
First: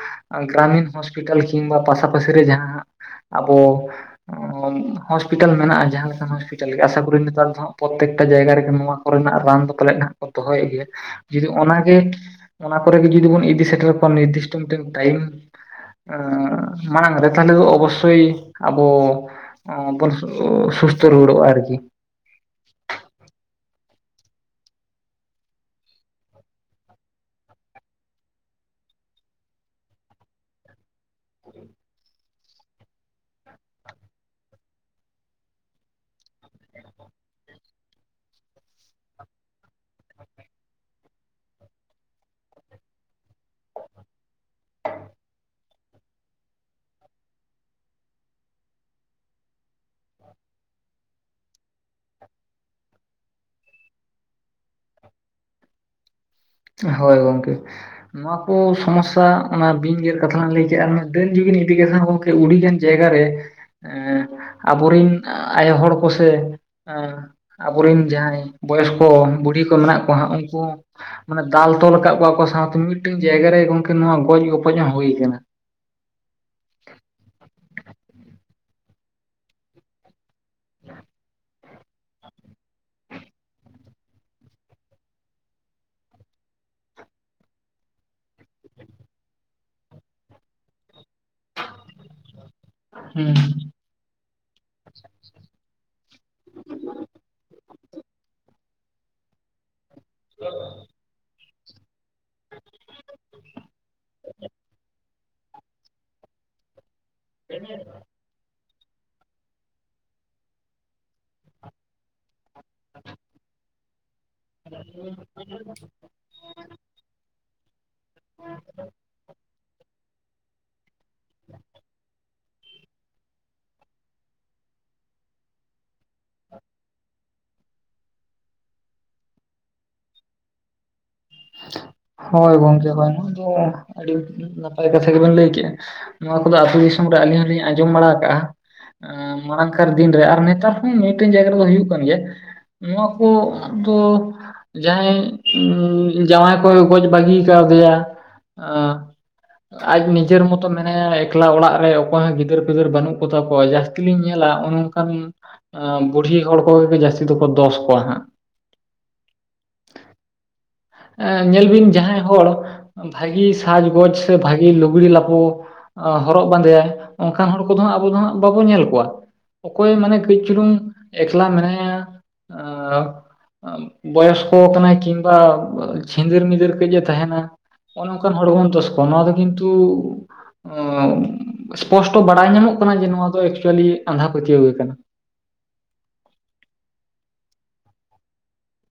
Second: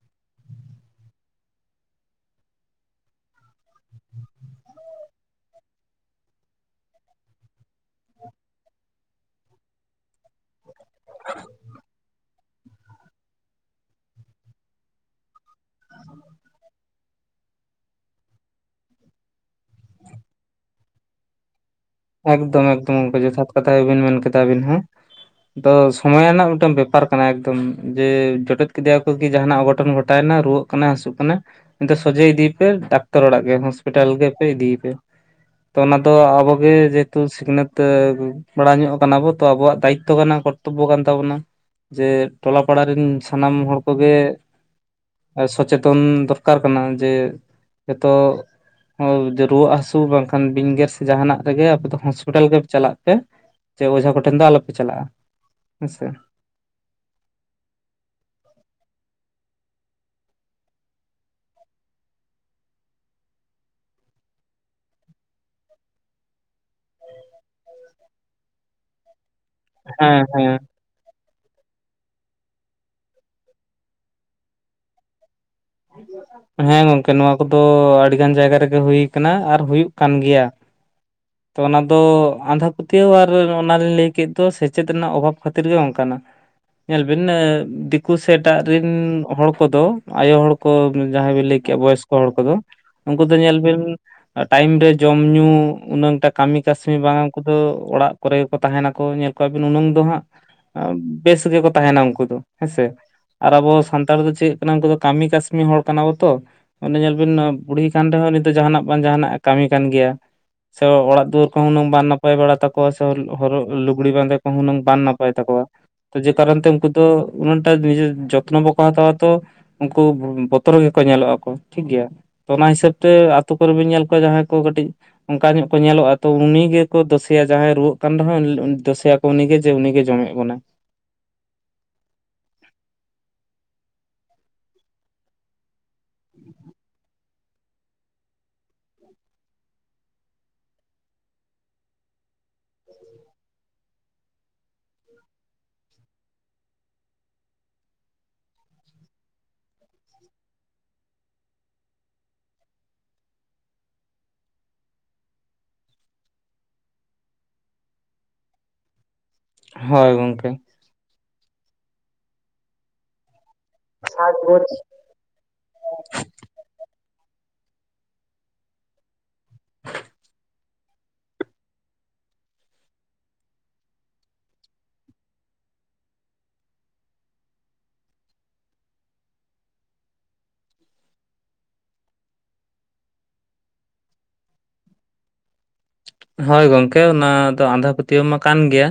ᱜᱨᱟᱢᱤᱱ ᱦᱚᱸᱥᱯᱤᱴᱟᱞ ᱠᱤᱢᱵᱟ ᱯᱟᱥᱟᱯᱟᱥᱤ ᱨᱮ ᱡᱟᱦᱟᱸ ᱦᱟᱸᱜ ᱟᱵᱚ ᱦᱚᱥᱯᱤᱴᱟᱞ ᱢᱮᱱᱟᱜᱼᱟ ᱡᱟᱸᱦᱟ ᱞᱮᱠᱟᱱ ᱦᱚᱥᱯᱤᱴᱟᱞ ᱜᱮ ᱟᱥᱟ ᱠᱚᱨᱤ ᱱᱮᱛᱟᱨ ᱫᱚ ᱦᱟᱜ ᱯᱨᱚᱛᱛᱮᱠ ᱴᱟ ᱡᱟᱭᱜᱟ ᱨᱮᱜᱮ ᱱᱚᱣᱟ ᱠᱚᱨᱮᱱᱟᱜ ᱨᱟᱱ ᱫᱚ ᱯᱟᱞᱮᱫ ᱦᱟᱜ ᱠᱚ ᱫᱚᱦᱚᱭᱮᱫ ᱜᱮᱭᱟ ᱡᱩᱫᱤ ᱚᱱᱟᱜᱮ ᱚᱱᱟ ᱠᱚᱨᱮ ᱜᱮ ᱡᱩᱫᱤ ᱵᱚᱱ ᱤᱫᱤ ᱥᱮᱴᱮᱨ ᱠᱚᱣᱟ ᱱᱤᱨᱫᱤᱥᱴᱚ ᱢᱤᱫᱴᱮᱱ ᱴᱟᱭᱤᱢ ᱢᱟᱲᱟᱝ ᱨᱮ ᱛᱟᱞᱮ ᱫᱚ ᱚᱵᱚᱥᱥᱳᱭ ᱟᱵᱚ ᱥᱩᱥᱛᱚ ᱨᱩᱣᱟᱹᱲ ᱚᱜ ᱟᱭ ᱟᱨᱠᱤ ᱮᱠᱫᱚᱢ ᱮᱠᱫᱚᱢ ᱚᱱᱠᱟ ᱡᱚᱛᱷᱟᱛ ᱠᱟᱛᱷᱟ ᱜᱮᱵᱤᱱ ᱢᱮᱱᱼᱟ ᱠᱟᱫᱟ. ᱟᱵᱤᱱ ᱦᱚᱸ᱾ ᱟᱫᱚ ᱥᱚᱢᱚᱭ ᱨᱮᱱᱟᱜ ᱢᱤᱫᱴᱮᱱ ᱵᱮᱯᱟᱨ ᱠᱟᱱᱟ ᱮᱠᱫᱚᱢ ᱡᱮ ᱡᱚᱴᱮᱫ ᱠᱮᱫᱮᱭᱟ ᱠᱚ ᱠᱤ ᱡᱟᱸᱦᱟ ᱱᱟᱜ ᱚᱻᱜᱷᱚᱴᱚᱱ ᱜᱷᱚᱴᱟᱣᱼᱱᱟ ᱨᱩᱣᱟᱹᱜ ᱠᱟᱱᱟ ᱦᱟᱹᱥᱩᱜ ᱠᱟᱱᱟ ᱱᱤᱛ ᱥᱚᱡᱷᱮ ᱤᱫᱤᱭᱮ ᱯᱮ ᱰᱟᱠᱛᱟᱨ ᱚᱲᱟᱜ ᱜᱮ, ᱦᱚᱥᱯᱤᱴᱟᱞ ᱜᱮᱯᱮ ᱤᱫᱤᱭᱮ ᱯᱮ᱾ ᱛᱚ ᱚᱱᱟ ᱫᱚ ᱟᱵᱚᱜᱮ ᱡᱮᱦᱚᱛᱩ ᱥᱤᱠᱷᱱᱟᱹᱛ ᱠᱚᱲᱟ ᱧᱚᱜ ᱠᱟᱱᱟ ᱵᱚ ᱛᱚ ᱟᱵᱚᱣᱟᱜ ᱫᱟᱭᱤᱠ ᱛᱚ ᱠᱟᱱᱟ᱾ ᱠᱚᱨᱛᱚᱵᱽ ᱠᱟᱱ ᱛᱟᱵᱚᱱᱟ᱾ ᱡᱮ ᱴᱚᱞᱟ ᱯᱟᱲᱟ ᱨᱮᱱ ᱥᱟᱱᱟᱢ ᱦᱚᱲ ᱠᱚᱜᱮ ᱥᱚᱪᱮᱛᱚᱱ ᱫᱚᱨᱠᱟᱨ ᱠᱟᱱᱟ ᱡᱮ ᱦᱤᱛᱚᱜ ᱨᱩᱣᱟᱹᱜ ᱦᱟᱹᱥᱩ ᱵᱟᱝᱠᱷᱟᱱ ᱵᱤᱧᱜᱮᱨ ᱥᱮ ᱡᱟᱦᱱᱟᱜ ᱨᱮᱜᱮ ᱟᱯᱮ ᱫᱚ ᱦᱚᱥᱯᱤᱴᱟᱞ ᱜᱮ ᱪᱟᱞᱟᱜ ᱯᱮ ᱥᱮ ᱚᱡᱷᱟ ᱠᱚᱴᱷᱮᱱ ᱫᱚ ᱟᱞᱚᱯᱮ ᱪᱟᱞᱟᱜᱼᱟ, ᱦᱮᱸᱥᱮ᱾ ᱦᱳᱭ ᱜᱚᱝᱠᱮ ᱱᱚᱣᱟ ᱠᱚ ᱥᱚᱢᱚᱥᱥᱟ ᱚᱱᱟ ᱵᱤᱧ ᱜᱮᱨ ᱠᱟᱛᱷᱟ ᱞᱟᱝ ᱞᱟᱹᱭ ᱠᱮᱜᱼᱟ ᱟᱨ ᱰᱟᱹᱱ ᱡᱩᱜᱤᱱ ᱤᱫᱤ ᱞᱮᱱᱠᱷᱟᱱ ᱦᱚᱸ ᱩᱲᱤᱜᱟᱱ ᱡᱟᱭᱜᱟ ᱨᱮ ᱮᱸ ᱟᱵᱚᱨᱤᱱ ᱟᱭᱳ ᱦᱚᱲ ᱠᱚᱥᱮ ᱮ ᱟᱵᱚ ᱨᱮᱱ ᱡᱟᱸᱦᱟᱭ ᱵᱚᱭᱚᱥᱠᱚ ᱵᱩᱲᱦᱤ ᱠᱚ ᱢᱮᱱᱟᱜ ᱠᱚᱣᱟ ᱦᱮᱸ ᱦᱟᱸ ᱦᱮᱸ ᱩᱱᱠᱩ ᱢᱟᱱᱮ ᱫᱟᱞ, ᱛᱚᱞ ᱟᱠᱟᱫ ᱠᱚᱣᱟ ᱠᱚ ᱥᱟᱶᱛᱮ ᱢᱤᱫᱴᱮᱱ ᱡᱟᱭᱜᱟ ᱨᱮ ᱜᱚᱝᱠᱮ ᱱᱚᱣᱟ ᱜᱚᱡ ᱜᱚᱯᱚᱡ ᱦᱚᱸ ᱦᱩᱭ ᱟᱠᱟᱱᱟ᱾ ᱦᱮᱸ ᱜᱚᱝᱠᱮ ᱱᱚᱣᱟ ᱠᱚᱫᱚ ᱟᱹᱰᱤ ᱜᱟᱱ ᱡᱟᱭᱜᱟ ᱨᱮᱜᱮ ᱦᱩᱭ ᱟᱠᱟᱱᱟ ᱟᱨ ᱦᱩᱭᱩᱜ ᱠᱟᱱ ᱜᱮᱭᱟ᱾ ᱦᱮᱸ ᱛᱚ ᱚᱱᱟ ᱫᱚ ᱟᱸᱫᱷᱟ ᱯᱟᱹᱛᱭᱟᱹᱣ ᱟᱨ ᱚᱱᱮ ᱞᱤᱧ ᱞᱟᱹᱭ ᱠᱮᱫ ᱫᱚ ᱥᱮᱪᱮᱫ ᱨᱮᱱᱟᱜ ᱚᱵᱷᱟᱯ ᱠᱷᱟᱹᱛᱤᱨ ᱜᱮ ᱚᱱᱠᱟᱱᱟ᱾ ᱧᱮᱞᱵᱤᱱ ᱫᱤᱠᱩ ᱥᱮ ᱮᱴᱟᱜ ᱨᱮᱱ ᱦᱚᱲ ᱠᱚᱫᱚ ᱟᱭᱳ ᱦᱚᱲ ᱠᱚ ᱡᱟᱦᱟᱸᱭ ᱵᱤᱱ ᱞᱟᱹᱭ ᱠᱮᱜᱼᱟ ᱵᱚᱭᱚᱥᱠᱚ ᱦᱚᱲ ᱠᱚᱫᱚ ᱩᱱᱠᱩ ᱦᱩᱸ ᱫᱚ ᱧᱮᱞ ᱵᱤᱱ ᱴᱟᱭᱤᱢ ᱨᱮ ᱡᱚᱢ ᱧᱩ ᱩᱱᱟᱹᱝ ᱠᱟᱹᱢᱤ ᱠᱟᱹᱥᱱᱤ ᱵᱟᱝ ᱩᱱᱠᱩ ᱫᱚ ᱚᱲᱟᱜ ᱠᱚᱨᱮ ᱜᱮ ᱠᱚ ᱛᱟᱸᱦᱮᱱᱟ ᱠᱚ ᱧᱮᱞ ᱠᱚᱣᱟᱵᱤᱱ ᱩᱱᱟᱹᱝ ᱫᱚ ᱦᱟᱸᱜ ᱵᱮᱥ ᱜᱮᱠᱚ ᱛᱟᱸᱦᱮᱱᱟ ᱩᱱᱠᱩ ᱫᱚ᱾ ᱦᱮᱸᱥᱮ ᱟᱨ ᱟᱵᱚ ᱥᱟᱱᱛᱟᱲ ᱫᱚ ᱪᱮᱫ ᱠᱟᱱᱟ ᱩᱱᱠᱩ ᱫᱚ ᱠᱟᱹᱢᱤ ᱠᱟᱹᱥᱱᱤ ᱦᱚᱲ ᱠᱟᱱᱟ ᱵᱚ ᱛᱚ᱾ ᱚᱱᱮ ᱧᱮᱞ ᱵᱤᱱ ᱵᱩᱲᱦᱤ ᱠᱟᱱ ᱨᱮᱸᱦᱚᱭ ᱱᱤᱛ ᱫᱚ ᱡᱟᱦᱟᱱᱟᱜ ᱵᱟᱝ ᱡᱟᱦᱟᱱᱟᱜ ᱠᱟᱹᱢᱤ ᱠᱟᱱ ᱜᱮᱭᱟ᱾ ᱥᱮ ᱚᱲᱟᱜ ᱫᱩᱟᱹᱨ ᱠᱚᱸᱦᱚ ᱩᱱᱟᱹᱝ ᱵᱟᱝ ᱱᱟᱯᱟᱭ ᱵᱟᱲᱟ ᱛᱟᱠᱚᱣᱟ᱾ ᱠᱚ ᱦᱚᱨᱚᱜ ᱞᱩᱜᱽᱲᱤ ᱵᱟᱸᱫᱮ ᱠᱚ ᱦᱚᱸ ᱞᱩᱜᱽᱲᱤ ᱱᱟᱯᱟᱭ ᱛᱟᱠᱚᱣᱟ᱾ ᱠᱟᱨᱚᱱ ᱛᱮ ᱩᱱᱠᱩ ᱫᱚ ᱩᱱᱟᱹᱝᱴᱟ ᱱᱤᱡᱮᱨ ᱡᱚᱛᱱᱚ ᱵᱟᱠᱚ ᱦᱟᱛᱟᱣᱟ ᱛᱚ ᱩᱱᱠᱩ ᱡᱚᱛᱚ ᱨᱮᱜᱮᱠᱚ ᱧᱮᱞᱚᱜᱼᱟᱠᱚ ᱴᱷᱤᱠ ᱜᱮᱭᱟ ᱛᱚ ᱚᱱᱟ ᱦᱤᱥᱟᱹᱵ ᱛᱮ ᱟᱛᱳ ᱠᱚᱨᱮ. ᱵᱤᱱ ᱧᱮᱞ ᱧᱟᱢ ᱠᱚᱣᱟ ᱡᱟᱦᱟᱸᱭ ᱠᱚ ᱠᱟᱹᱴᱤᱡ ᱚᱱᱠᱟ ᱧᱚᱜ ᱠᱚ ᱧᱮᱞᱚᱜᱼᱟ ᱠᱚ ᱛᱚ ᱩᱱᱤ ᱜᱮ ᱠᱚ ᱫᱳᱥᱮᱭᱟ ᱡᱟᱸᱦᱟᱭ ᱨᱩᱣᱟᱹᱜ ᱠᱟᱱ ᱨᱮᱸᱦᱚᱭ ᱫᱳᱥᱮᱭᱟᱠᱚ ᱡᱮ ᱩᱱᱤᱜᱮ ᱡᱮ ᱩᱱᱤᱜᱮ ᱡᱚᱢᱮᱫ ᱵᱚᱱᱟᱭ ᱦᱳᱭ ᱜᱚᱢᱠᱮ ᱦᱚᱭ ᱱᱚᱣᱟ ᱫᱚ ᱟᱹᱰᱤ ᱱᱟᱯᱟᱭ ᱠᱟᱛᱷᱟ ᱜᱮᱵᱮᱱ ᱞᱟᱹᱭ ᱠᱮᱜᱼᱟ᱾ ᱱᱚᱣᱟ ᱠᱚᱫᱚ ᱟᱹᱛᱩ ᱫᱤᱥᱚᱢ ᱨᱮ ᱟᱹᱞᱤᱧ ᱦᱚᱸᱞᱤᱧ ᱟᱸᱡᱚᱢ ᱵᱟᱲᱟ ᱠᱟᱜᱼᱟ᱾ ᱢᱟᱲᱟᱝᱠᱟᱨ ᱫᱤᱱ ᱨᱮ ᱟᱨ ᱱᱮᱛᱟᱨ ᱦᱚᱸ ᱢᱤᱫᱴᱮᱱ ᱡᱟᱭᱜᱟ ᱨᱮᱫᱚ ᱦᱩᱭᱩᱜ ᱠᱟᱱ ᱜᱮᱭᱟ᱾ ᱱᱚᱣᱟ ᱠᱚ ᱫᱚ ᱡᱟᱸᱦᱟᱭ ᱡᱟᱶᱟᱭ ᱠᱚᱭ ᱜᱚᱡ ᱵᱟᱹᱜᱤ ᱠᱟᱣᱫᱮᱭᱟ ᱟᱡ ᱱᱤᱡᱮᱨ ᱢᱚᱛᱚ ᱢᱮᱱᱟᱭᱟ ᱮᱠᱞᱟ ᱚᱲᱟᱜ ᱨᱮ ᱚᱠᱚᱭ ᱦᱚᱸ ᱜᱤᱫᱟᱹᱨ ᱯᱤᱫᱟᱹᱨ ᱵᱟᱹᱱᱩᱜ ᱠᱚᱛᱟ ᱠᱚᱣᱟ ᱡᱟᱹᱥᱛᱤ ᱛᱤ ᱜᱮᱢ ᱧᱮᱞᱟ ᱚᱱᱮ ᱚᱱᱠᱟᱱ ᱵᱩᱲᱦᱤ ᱦᱚᱲ ᱠᱚᱜᱮ ᱡᱚ ᱡᱟᱹᱥᱛᱤ ᱫᱚᱠᱚ ᱫᱚᱥ ᱠᱚᱣᱟ ᱦᱟᱸᱜ ᱦᱳᱭ ᱜᱚᱢᱠᱮ ᱮ ᱧᱮᱞ ᱵᱤᱱ ᱡᱟᱸᱦᱟᱭ ᱦᱚᱲ ᱵᱷᱟᱜᱤ ᱥᱟᱡᱽᱜᱚᱡᱽ ᱥᱮ ᱥᱟᱡᱽ ᱜᱚᱡ ᱞᱩᱜᱽᱲᱤ ᱞᱟᱯᱩ ᱦᱚᱨᱚᱜ ᱵᱟᱸᱫᱮᱭᱟᱭ, ᱚᱝᱠᱟᱱ ᱦᱚᱲ ᱠᱚᱫᱚ ᱦᱟᱸᱜ ᱟᱵᱚ ᱫᱚ ᱦᱟᱸᱜ ᱵᱟᱵᱚᱱ ᱧᱮᱞ ᱠᱚᱣᱟ᱾ ᱚᱠᱚᱭ ᱢᱟᱱᱮ ᱠᱟᱹᱡ ᱪᱩᱞᱩᱝ ᱮᱠᱞᱟ ᱢᱮᱱᱟᱭᱟ, ᱵᱚᱭᱚᱥᱠᱚ ᱠᱟᱱᱟᱭ ᱠᱤᱱᱵᱟ ᱪᱷᱤᱸᱫᱟᱹᱨ-ᱢᱤᱫᱟᱹᱨ ᱠᱟᱹᱡ ᱮ ᱛᱟᱦᱮᱸᱱᱟ, ᱚᱱᱚ ᱚᱱᱠᱟᱱ ᱦᱚᱲ ᱵᱚᱱ ᱫᱚᱥ ᱠᱚᱣᱟ ᱱᱚᱣᱟ ᱫᱚ ᱠᱤᱱᱛᱩ ᱥᱯᱚᱥᱴᱚ ᱵᱟᱲᱟᱭ ᱧᱟᱢᱚᱜ ᱠᱟᱱᱟ ᱡᱮ ᱱᱚᱣᱟ ᱫᱚ ᱮᱠᱪᱩᱭᱮᱞᱤ ᱟᱸᱫᱷᱟ ᱯᱟᱹᱛᱭᱟᱹᱣ ᱜᱮ ᱠᱟᱱᱟ᱾ ᱦᱳᱭ ᱜᱚᱝᱠᱮ ᱚᱱᱟ ᱫᱚ ᱟᱸᱫᱷᱟ ᱯᱟᱹᱛᱭᱟᱹᱣ ᱢᱟ ᱠᱟᱱ ᱜᱮᱭᱟ,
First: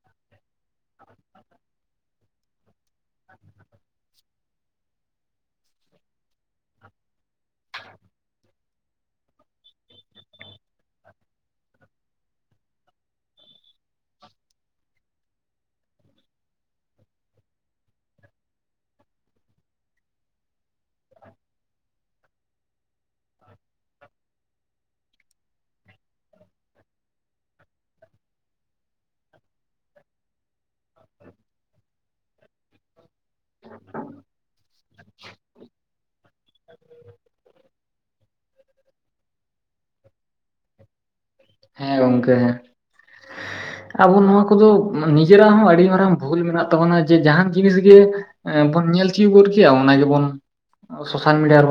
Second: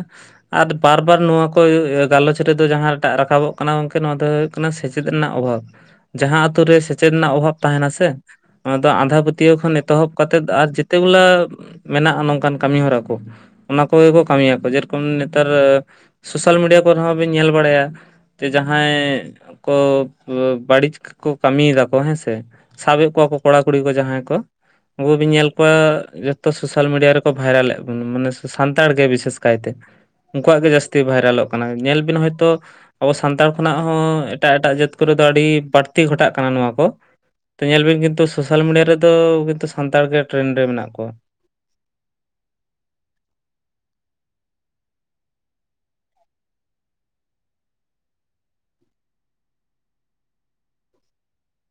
ᱟᱨ ᱵᱟᱨ ᱵᱟᱨ ᱱᱚᱣᱟ ᱠᱚ ᱜᱟᱞᱚᱪ ᱨᱮᱫᱚ ᱡᱟᱦᱟᱸᱴᱟᱜ ᱨᱟᱠᱟᱵᱚᱜ ᱠᱟᱱᱟ ᱜᱚᱝᱠᱮ ᱱᱚᱣᱟ ᱫᱚ ᱠᱟᱱᱟ ᱥᱮᱪᱮᱫ ᱨᱮᱱᱟᱜ ᱚᱵᱷᱟᱵᱽ, ᱡᱟᱦᱟᱸ ᱟᱛᱳ ᱨᱮ ᱥᱮᱪᱮᱫ ᱨᱮᱱᱟᱜ ᱚᱵᱷᱟᱵᱽ ᱛᱟᱦᱮᱸᱱᱟ ᱥᱮ ᱚᱱᱟ ᱫᱚ ᱟᱸᱫᱷᱟ ᱯᱟᱹᱛᱭᱟᱹᱣ ᱠᱷᱚᱱ ᱮᱛᱚᱦᱚᱵ ᱠᱟᱛᱮᱫ ᱟᱨ ᱡᱮᱛᱮ ᱜᱩᱞᱟ ᱢᱮᱱᱟᱜ-ᱟ ᱱᱚᱝᱠᱟᱱ ᱠᱟᱢᱤ ᱦᱚᱨᱟ ᱠᱚ, ᱚᱱᱟ ᱠᱚ ᱜᱮᱠᱚ ᱠᱟᱢᱤᱭᱟ ᱠᱚ ᱡᱮᱨᱚᱠᱚᱢ ᱱᱮᱛᱟᱨ ᱥᱳᱥᱟᱞ ᱢᱤᱰᱤᱭᱟ ᱠᱚᱨᱮ ᱦᱚᱸ ᱵᱤᱱ ᱧᱮᱞ ᱵᱟᱲᱟᱭᱟ, ᱛᱮ ᱡᱟᱦᱟᱸᱭ ᱠᱚ ᱵᱟᱹᱲᱤᱡ ᱠᱚ ᱠᱟᱢᱤᱭᱮᱫᱟ ᱠᱚ ᱦᱮᱸ ᱥᱮ, ᱥᱟᱵᱮᱜ ᱠᱚᱣᱟ ᱠᱚ ᱠᱚᱲᱟ ᱠᱩᱲᱤ ᱠᱚ ᱡᱟᱦᱟᱸᱭ ᱠᱚ, ᱩᱝᱠᱩ ᱵᱤᱱ ᱧᱮᱞ ᱠᱚᱣᱟ ᱡᱮ ᱛᱚ ᱥᱳᱥᱟᱞ ᱢᱤᱰᱤᱭᱟ ᱨᱮᱠᱚ ᱵᱷᱟᱭᱨᱟᱞ ᱮᱜ [inaudible] ᱢᱟᱱᱮ ᱥᱟᱱᱛᱟᱲ ᱜᱮ ᱵᱤᱥᱮᱥ ᱠᱟᱭᱛᱮ᱾ ᱩᱝᱠᱩᱣᱟᱜ ᱜᱮ ᱡᱟᱹᱥᱛᱤ ᱵᱷᱟᱭᱨᱟᱞᱚᱜ ᱠᱟᱱᱟ ᱧᱮᱞ ᱵᱤᱱ ᱦᱚᱭᱛᱳ, ᱟᱵᱚ ᱥᱟᱱᱛᱟᱲ ᱠᱷᱚᱱᱟᱜ ᱦᱚᱸ ᱮᱴᱟᱜ ᱮᱴᱟᱜ ᱡᱟᱹᱛ ᱠᱚᱨᱮ ᱫᱚ ᱟᱹᱰᱤ ᱵᱟᱹᱲᱛᱤ ᱜᱷᱚᱴᱟᱜ ᱠᱟᱱᱟ ᱱᱚᱣᱟ ᱠᱚ, ᱛᱚ ᱧᱮᱞ ᱵᱤᱱ ᱠᱤᱱᱛᱩ ᱥᱳᱥᱟᱞ ᱢᱤᱰᱤᱭᱟ ᱨᱮᱫᱚ ᱠᱤᱱᱛᱩ ᱥᱟᱱᱛᱟᱲ ᱜᱮ ᱴᱨᱮᱱᱰ ᱨᱮ ᱢᱮᱱᱟᱜ ᱠᱚᱣᱟ᱾ ᱦᱮᱸ ᱜᱚᱝᱠᱮ᱾ ᱟᱵᱚ ᱱᱚᱣᱟ ᱠᱚᱫᱚ ᱱᱤᱡᱮᱨᱟᱜ ᱦᱚᱸ ᱟᱹᱰᱤ ᱢᱟᱨᱟᱝ ᱵᱷᱩᱞ ᱢᱮᱱᱟᱜ ᱛᱟᱵᱚᱱᱟ ᱡᱮ ᱡᱟᱦᱟᱸᱱ ᱡᱤᱱᱤᱥ ᱜᱮ ᱮᱸ ᱵᱚᱱ ᱧᱮᱞ ᱛᱤᱭᱩᱜ ᱜᱚᱫ ᱠᱮᱭᱟ, ᱚᱱᱟ ᱜᱮᱵᱚᱱ ᱥᱳᱥᱟᱞ ᱢᱤᱰᱤᱭᱟ ᱨᱮᱵᱚᱱ